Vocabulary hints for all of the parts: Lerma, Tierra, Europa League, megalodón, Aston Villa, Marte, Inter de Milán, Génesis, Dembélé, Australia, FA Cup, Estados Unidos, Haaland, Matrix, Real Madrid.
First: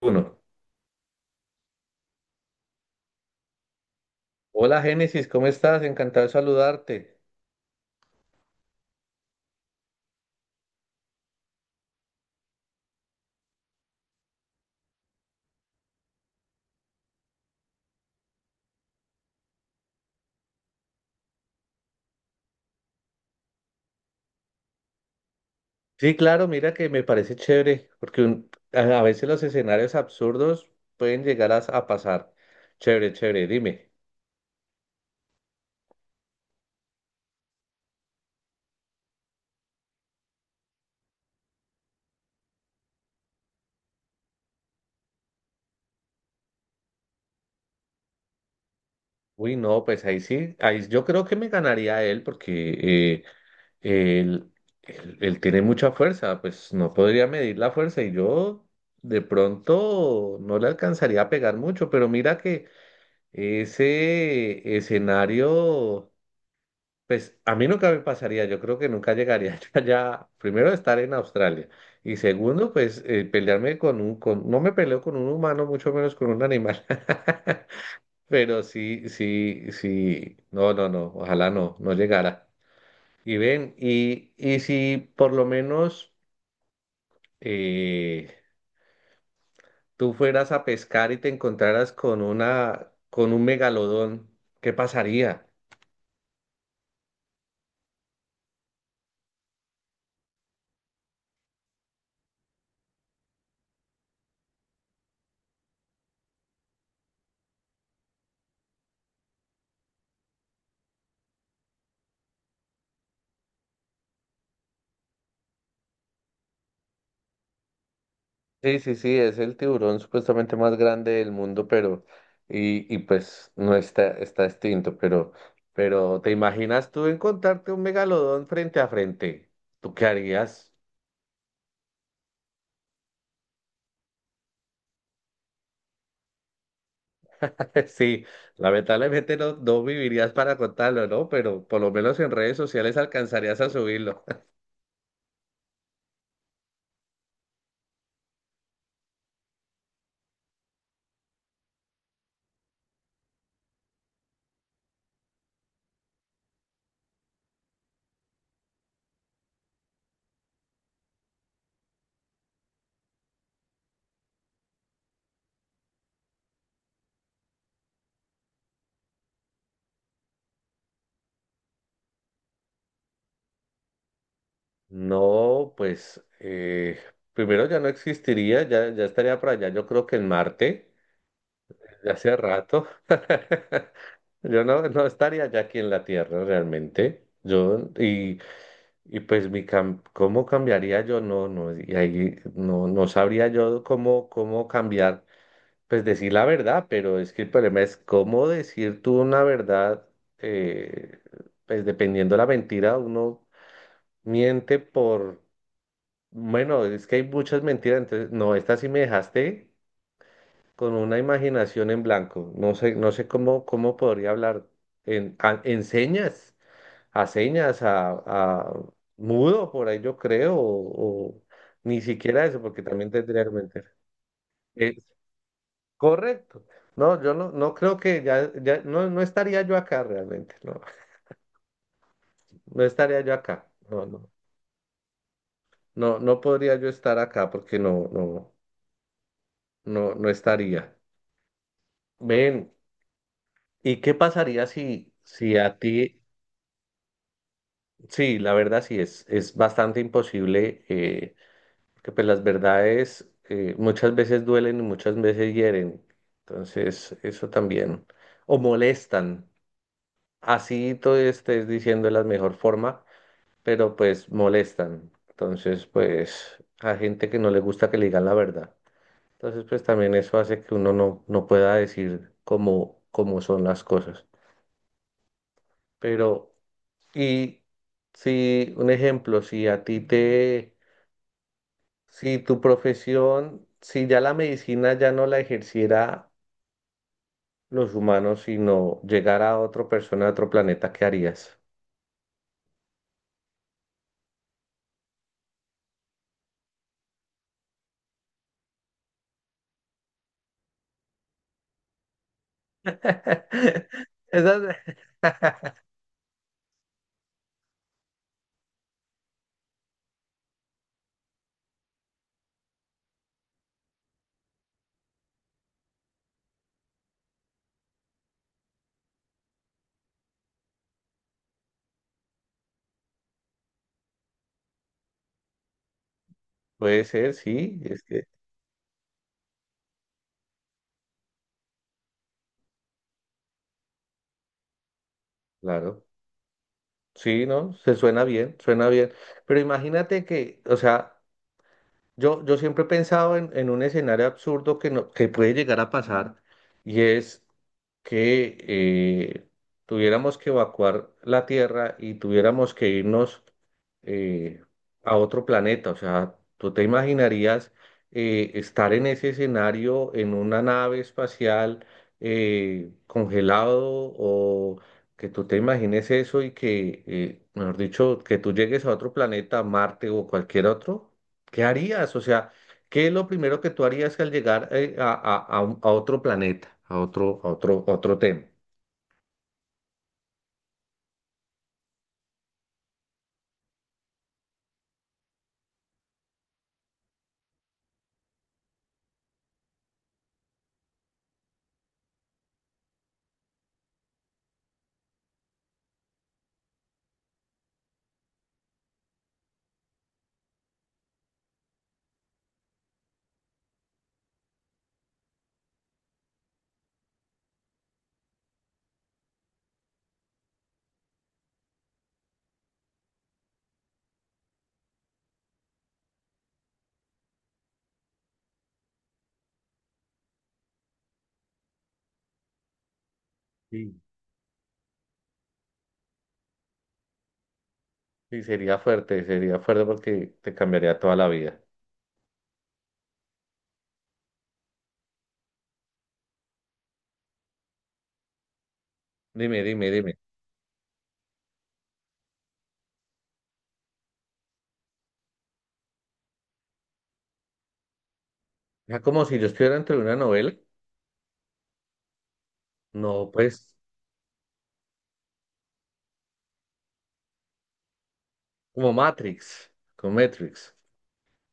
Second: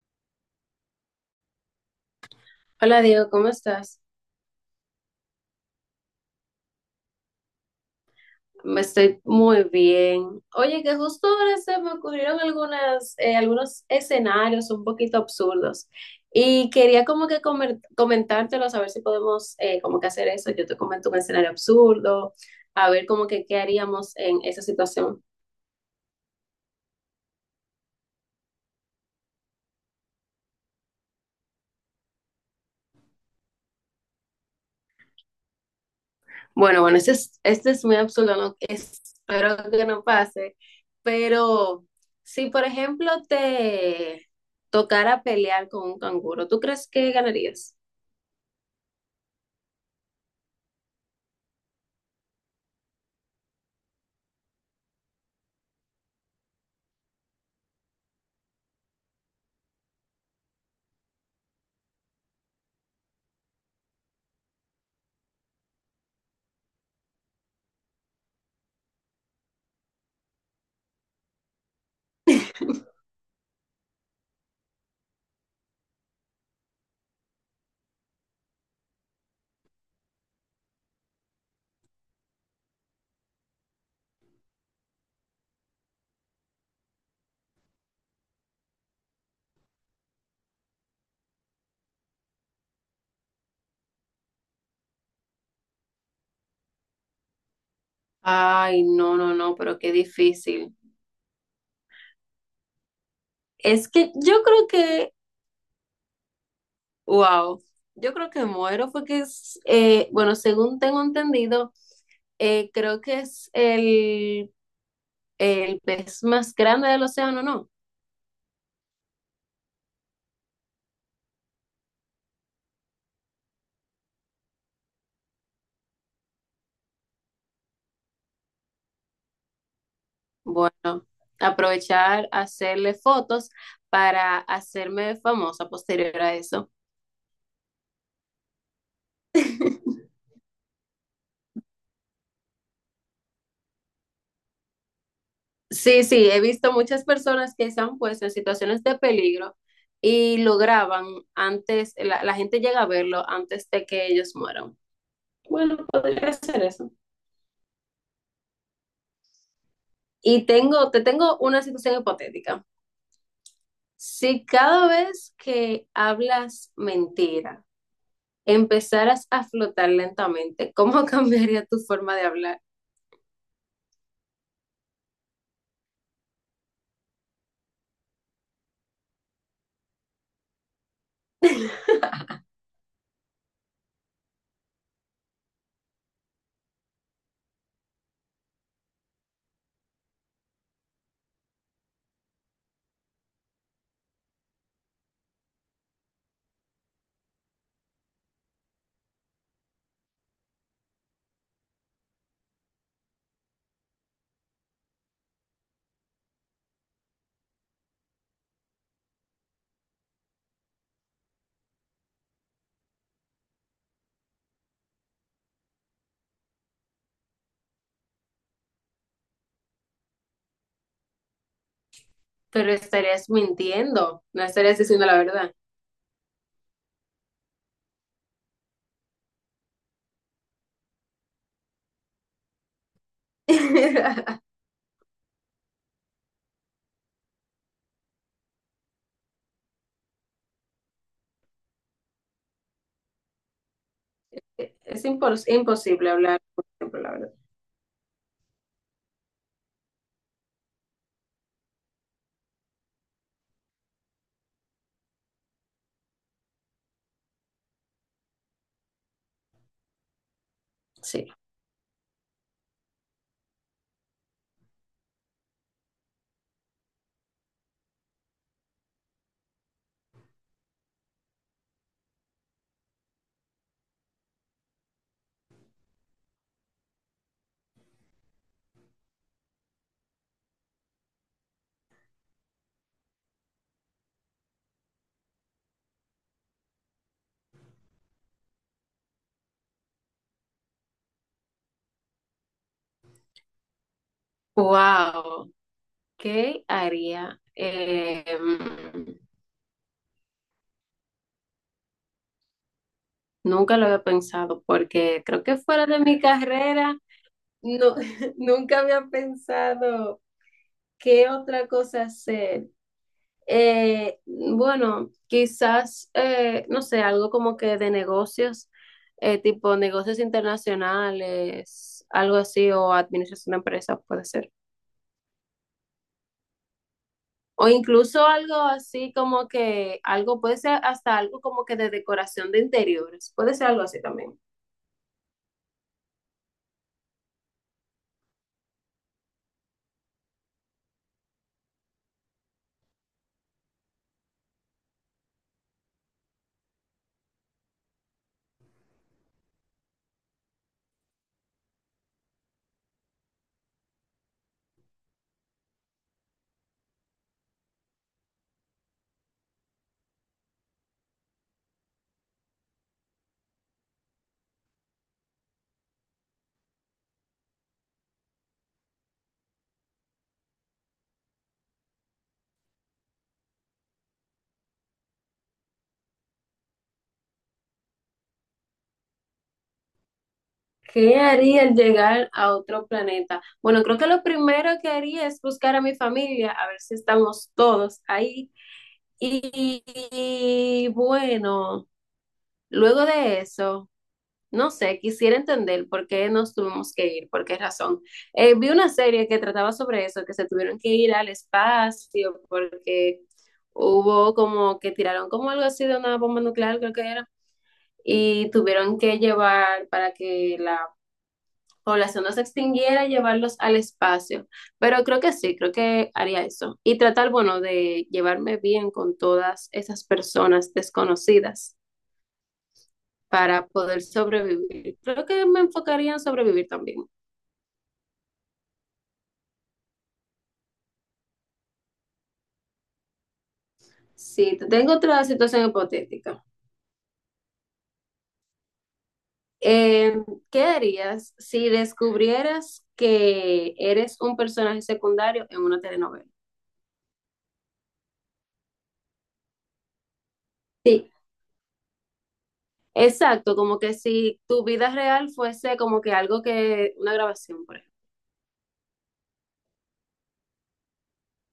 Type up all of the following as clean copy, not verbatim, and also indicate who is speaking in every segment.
Speaker 1: Uno.
Speaker 2: Hola Diego, ¿cómo estás?
Speaker 1: Hola Génesis, ¿cómo estás? Encantado de saludarte.
Speaker 2: Me estoy muy bien. Oye, que justo ahora se me ocurrieron algunas, algunos escenarios un poquito absurdos y quería como que comentártelos, a ver si podemos como que hacer eso. Yo te comento un escenario absurdo, a ver como que qué haríamos en esa situación.
Speaker 1: Sí, claro, mira que me parece chévere, porque a veces los escenarios absurdos pueden llegar a pasar. Chévere, chévere, dime.
Speaker 2: Bueno, este es muy absurdo, espero que no pase, pero si por ejemplo te tocara pelear con un canguro, ¿tú crees que ganarías?
Speaker 1: Uy, no, pues ahí sí, ahí yo creo que me ganaría a él porque él, él tiene mucha fuerza, pues no podría medir la fuerza y yo de pronto no le alcanzaría a pegar mucho, pero mira que ese escenario... Pues a mí nunca me pasaría, yo creo que nunca llegaría yo allá, primero estar en Australia y segundo, pues pelearme con un, con, no me peleo con un humano, mucho menos con un animal, pero sí, sí, sí, no, no, no, ojalá no llegara. Y ven, y si por lo menos eh, tú fueras a pescar y te encontraras con un megalodón, ¿qué pasaría?
Speaker 2: Ay, no, no, no, pero qué difícil. Es que yo creo que, wow, yo creo que muero porque es, bueno, según tengo entendido, creo que es el pez más grande del océano, ¿no?
Speaker 1: Sí, sí, sí, es el tiburón supuestamente más grande del mundo, pero, y pues no está, está extinto, pero ¿te imaginas tú encontrarte un megalodón frente a frente? ¿Tú qué harías?
Speaker 2: Bueno, aprovechar, hacerle fotos para hacerme famosa posterior a eso.
Speaker 1: Sí, lamentablemente no vivirías para contarlo, ¿no? Pero por lo menos en redes sociales alcanzarías a subirlo.
Speaker 2: Sí, sí, he visto muchas personas que se han puesto en situaciones de peligro y lo graban antes, la gente llega a verlo antes de que ellos mueran. Bueno, podría ser eso. Y te tengo una situación hipotética. Si cada vez que hablas mentira, empezaras a flotar lentamente, ¿cómo cambiaría tu forma de hablar?
Speaker 1: No, pues primero ya no existiría, ya estaría por allá, yo creo que en Marte, ya hace rato. Yo no estaría ya aquí en la Tierra realmente. Yo, y pues ¿cómo cambiaría yo? No, no, y ahí no sabría yo cómo cambiar, pues decir la verdad, pero es que el problema es cómo decir tú una verdad, eh, pues dependiendo de la mentira, uno miente por, bueno, es que hay muchas mentiras, entonces, no, esta sí me dejaste con una imaginación en blanco. No sé, no sé cómo podría hablar en señas a señas, a mudo, por ahí yo creo, o ni siquiera eso,
Speaker 2: Pero
Speaker 1: porque también
Speaker 2: estarías
Speaker 1: tendría que meter.
Speaker 2: mintiendo, no estarías diciendo
Speaker 1: Es
Speaker 2: la verdad.
Speaker 1: correcto. No, yo no creo que ya no estaría yo acá realmente, no, no estaría yo acá, no, no, no, no podría yo estar acá porque no, no, no, no estaría. Ven, ¿y qué pasaría
Speaker 2: Es
Speaker 1: si, si a
Speaker 2: imposible
Speaker 1: ti,
Speaker 2: hablar, por ejemplo, la verdad.
Speaker 1: sí, la verdad sí, es bastante imposible. Porque pues las verdades muchas veces duelen y muchas veces hieren. Entonces, eso también. O molestan. Así todo
Speaker 2: Sí.
Speaker 1: estés diciendo de la mejor forma, pero pues molestan. Entonces, pues a gente que no le gusta que le digan la verdad. Entonces, pues también eso hace que uno no pueda decir cómo son las cosas. Pero, y si un ejemplo, si a ti te si tu profesión, si ya la medicina ya no la ejerciera los humanos, sino llegara a otra persona de otro planeta, ¿qué harías?
Speaker 2: Wow, ¿qué haría? Nunca lo había pensado
Speaker 1: Esa-
Speaker 2: porque creo que fuera de mi carrera. No, nunca había pensado qué otra cosa hacer. Bueno, quizás, no sé, algo como que de negocios, tipo negocios internacionales, algo así, o administración de empresas puede ser.
Speaker 1: Puede ser,
Speaker 2: O
Speaker 1: sí, es que,
Speaker 2: incluso algo así como que, algo puede ser hasta algo como que de decoración de interiores, puede ser algo así también.
Speaker 1: claro, sí, ¿no? Se suena bien, suena bien. Pero imagínate que, o sea, yo siempre he pensado en un escenario absurdo que, no, que puede llegar a pasar y es... que tuviéramos que evacuar la Tierra y tuviéramos que irnos eh, a otro planeta. O sea, ¿tú te imaginarías estar en ese escenario en una nave espacial congelado o que tú te imagines eso y que, mejor dicho, que tú llegues a otro planeta, Marte o cualquier otro? ¿Qué harías? O sea... ¿Qué es lo primero que tú harías al llegar a otro planeta, a otro tema?
Speaker 2: ¿Qué haría al llegar a otro planeta? Bueno, creo que lo primero que haría es buscar a mi familia, a ver si estamos todos ahí. Y, y bueno, luego de eso, no sé, quisiera entender por qué nos tuvimos que ir, por qué razón. Vi una serie que trataba sobre eso, que se tuvieron que ir al espacio porque hubo como que tiraron como algo así de una bomba nuclear, creo que era, y tuvieron que llevar para que la población no se extinguiera, llevarlos al espacio. Pero creo que sí, creo que haría eso. Y tratar, bueno, de llevarme bien con todas esas personas desconocidas para
Speaker 1: Sí.
Speaker 2: poder sobrevivir. Creo que me enfocaría en sobrevivir también.
Speaker 1: Sí, sería fuerte porque te cambiaría toda la vida.
Speaker 2: Sí, tengo otra situación hipotética.
Speaker 1: Dime, dime,
Speaker 2: Eh,
Speaker 1: dime.
Speaker 2: ¿Qué harías si descubrieras que eres un personaje secundario en una telenovela?
Speaker 1: Ya como si yo estuviera entre una novela.
Speaker 2: Sí,
Speaker 1: No,
Speaker 2: exacto,
Speaker 1: pues,
Speaker 2: como que si tu vida real fuese como que algo que una grabación, por ejemplo.
Speaker 1: como Matrix, como Matrix.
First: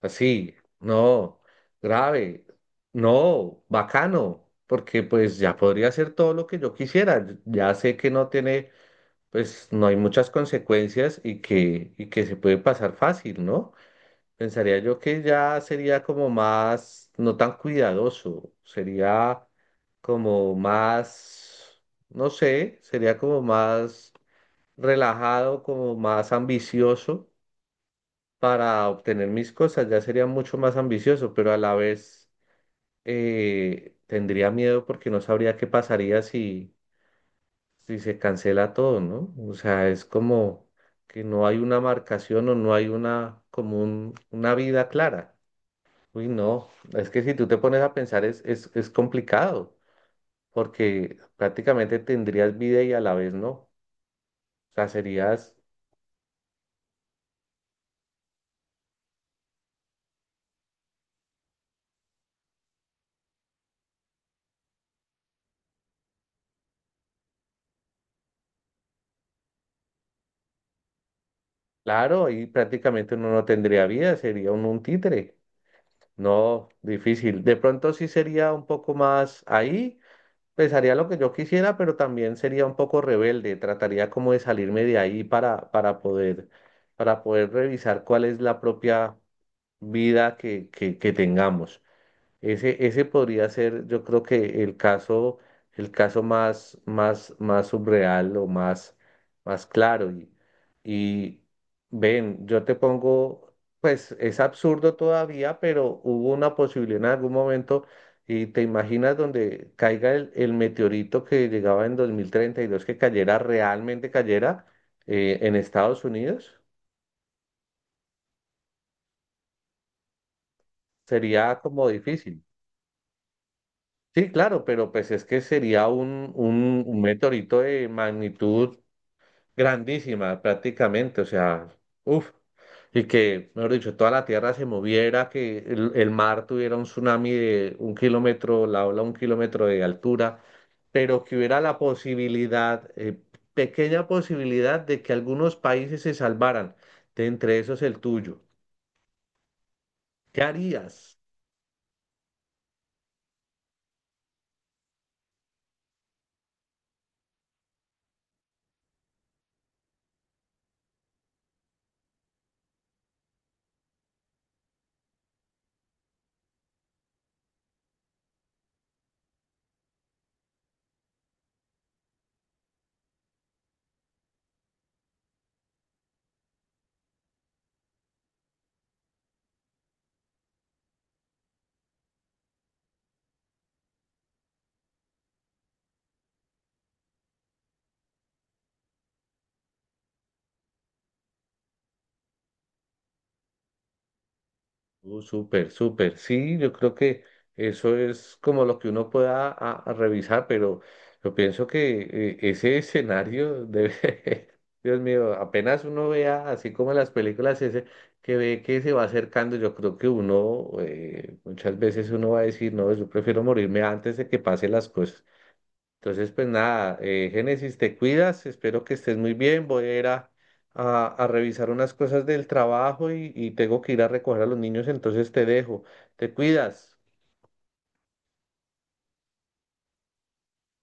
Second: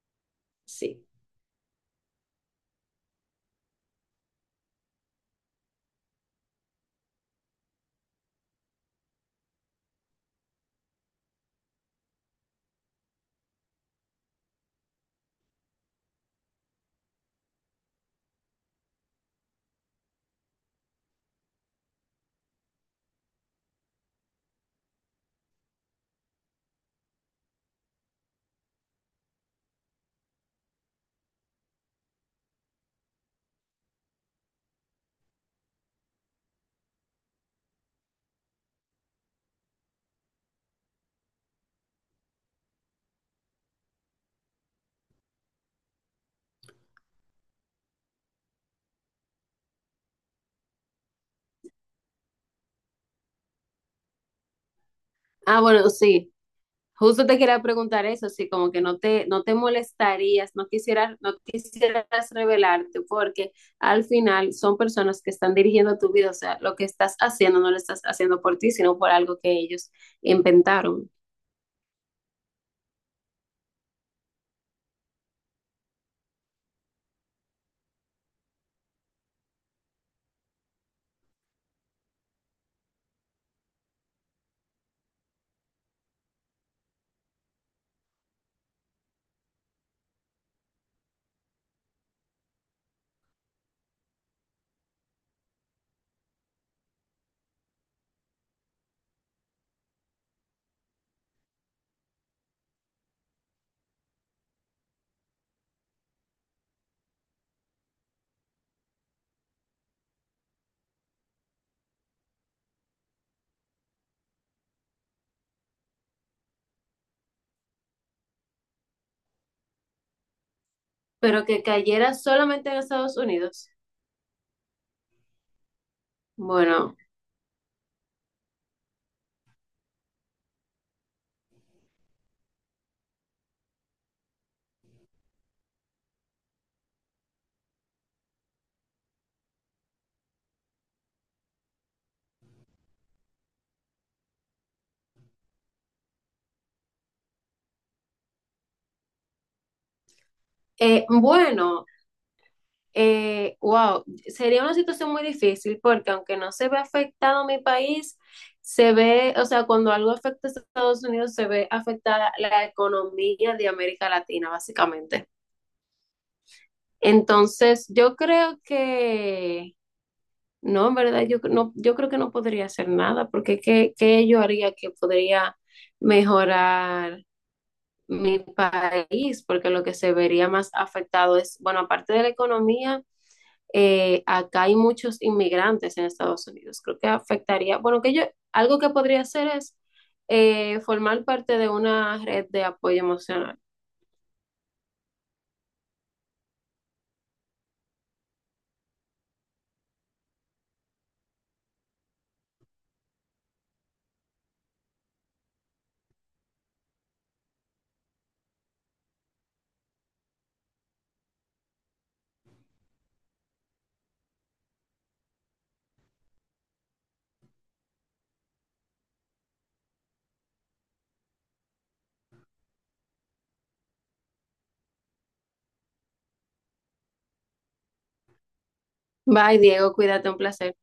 Speaker 1: Así,
Speaker 2: Sí.
Speaker 1: no, grave, no, bacano, porque pues ya podría hacer todo lo que yo quisiera. Ya sé que no tiene, pues no hay muchas consecuencias y que, se puede pasar fácil, ¿no? Pensaría yo que ya sería como más, no tan cuidadoso, sería como más, no sé, sería como más relajado, como más ambicioso para obtener mis cosas, ya sería mucho más ambicioso, pero a la vez tendría miedo porque no sabría qué pasaría si se cancela todo, ¿no? O sea, es como que no hay una marcación o no hay una, como una vida clara. Uy, no, es que si tú te pones a pensar es complicado, porque prácticamente tendrías vida y a la vez no. O sea, serías,
Speaker 2: Ah, bueno, sí. Justo te quería preguntar eso, sí, como que no te, no te molestarías, no quisieras, no quisieras revelarte, porque al final son personas que están dirigiendo tu vida, o sea, lo que estás haciendo no lo estás haciendo por ti, sino por algo que ellos inventaron.
Speaker 1: claro, ahí prácticamente uno no tendría vida, sería un títere. No, difícil. De pronto sí sería un poco más ahí, pensaría lo que yo quisiera, pero también sería un poco rebelde, trataría como de salirme de ahí para, para poder revisar cuál es la propia vida que tengamos. Ese podría ser, yo creo que el caso, más subreal o más claro. Y ven, yo te pongo, pues es absurdo todavía, pero hubo una posibilidad en algún momento y te imaginas donde caiga el meteorito que llegaba en 2032, que cayera, realmente cayera en Estados Unidos,
Speaker 2: Pero
Speaker 1: sería
Speaker 2: que
Speaker 1: como
Speaker 2: cayera
Speaker 1: difícil.
Speaker 2: solamente en Estados Unidos.
Speaker 1: Sí, claro, pero pues es que sería
Speaker 2: Bueno,
Speaker 1: un meteorito de magnitud grandísima prácticamente, o sea, uff, y que, mejor dicho, toda la Tierra se moviera, que el mar tuviera un tsunami de un kilómetro, la ola un kilómetro de altura, pero que hubiera la posibilidad, pequeña posibilidad de que algunos países se salvaran, de entre esos el tuyo. ¿Qué harías?
Speaker 2: bueno. Wow, sería una situación muy difícil porque aunque no se ve afectado mi país, se ve, o sea, cuando algo afecta a Estados Unidos, se ve afectada la economía de América Latina, básicamente. Entonces, yo creo que, no, en verdad, yo, no, yo creo que no podría hacer nada porque ¿qué, qué yo haría que podría mejorar mi país? Porque lo que se vería más afectado es, bueno, aparte de la economía acá hay muchos inmigrantes en Estados Unidos. Creo que afectaría, bueno, que yo, algo que podría hacer es formar parte de una red de apoyo emocional.
Speaker 1: Súper, súper. Sí, yo creo que eso es como lo que uno pueda a revisar, pero yo pienso que ese escenario debe, Dios mío, apenas uno vea, así como en las películas, ese que ve que se va acercando, yo creo que uno, muchas veces uno va a decir, no, yo prefiero morirme antes de que pasen las cosas. Entonces, pues nada, Génesis, te cuidas, espero que estés muy bien, voy a ir a revisar unas cosas del trabajo y tengo que ir a recoger a los niños, entonces te dejo, te cuidas.
Speaker 2: Bye, Diego, cuídate, un placer.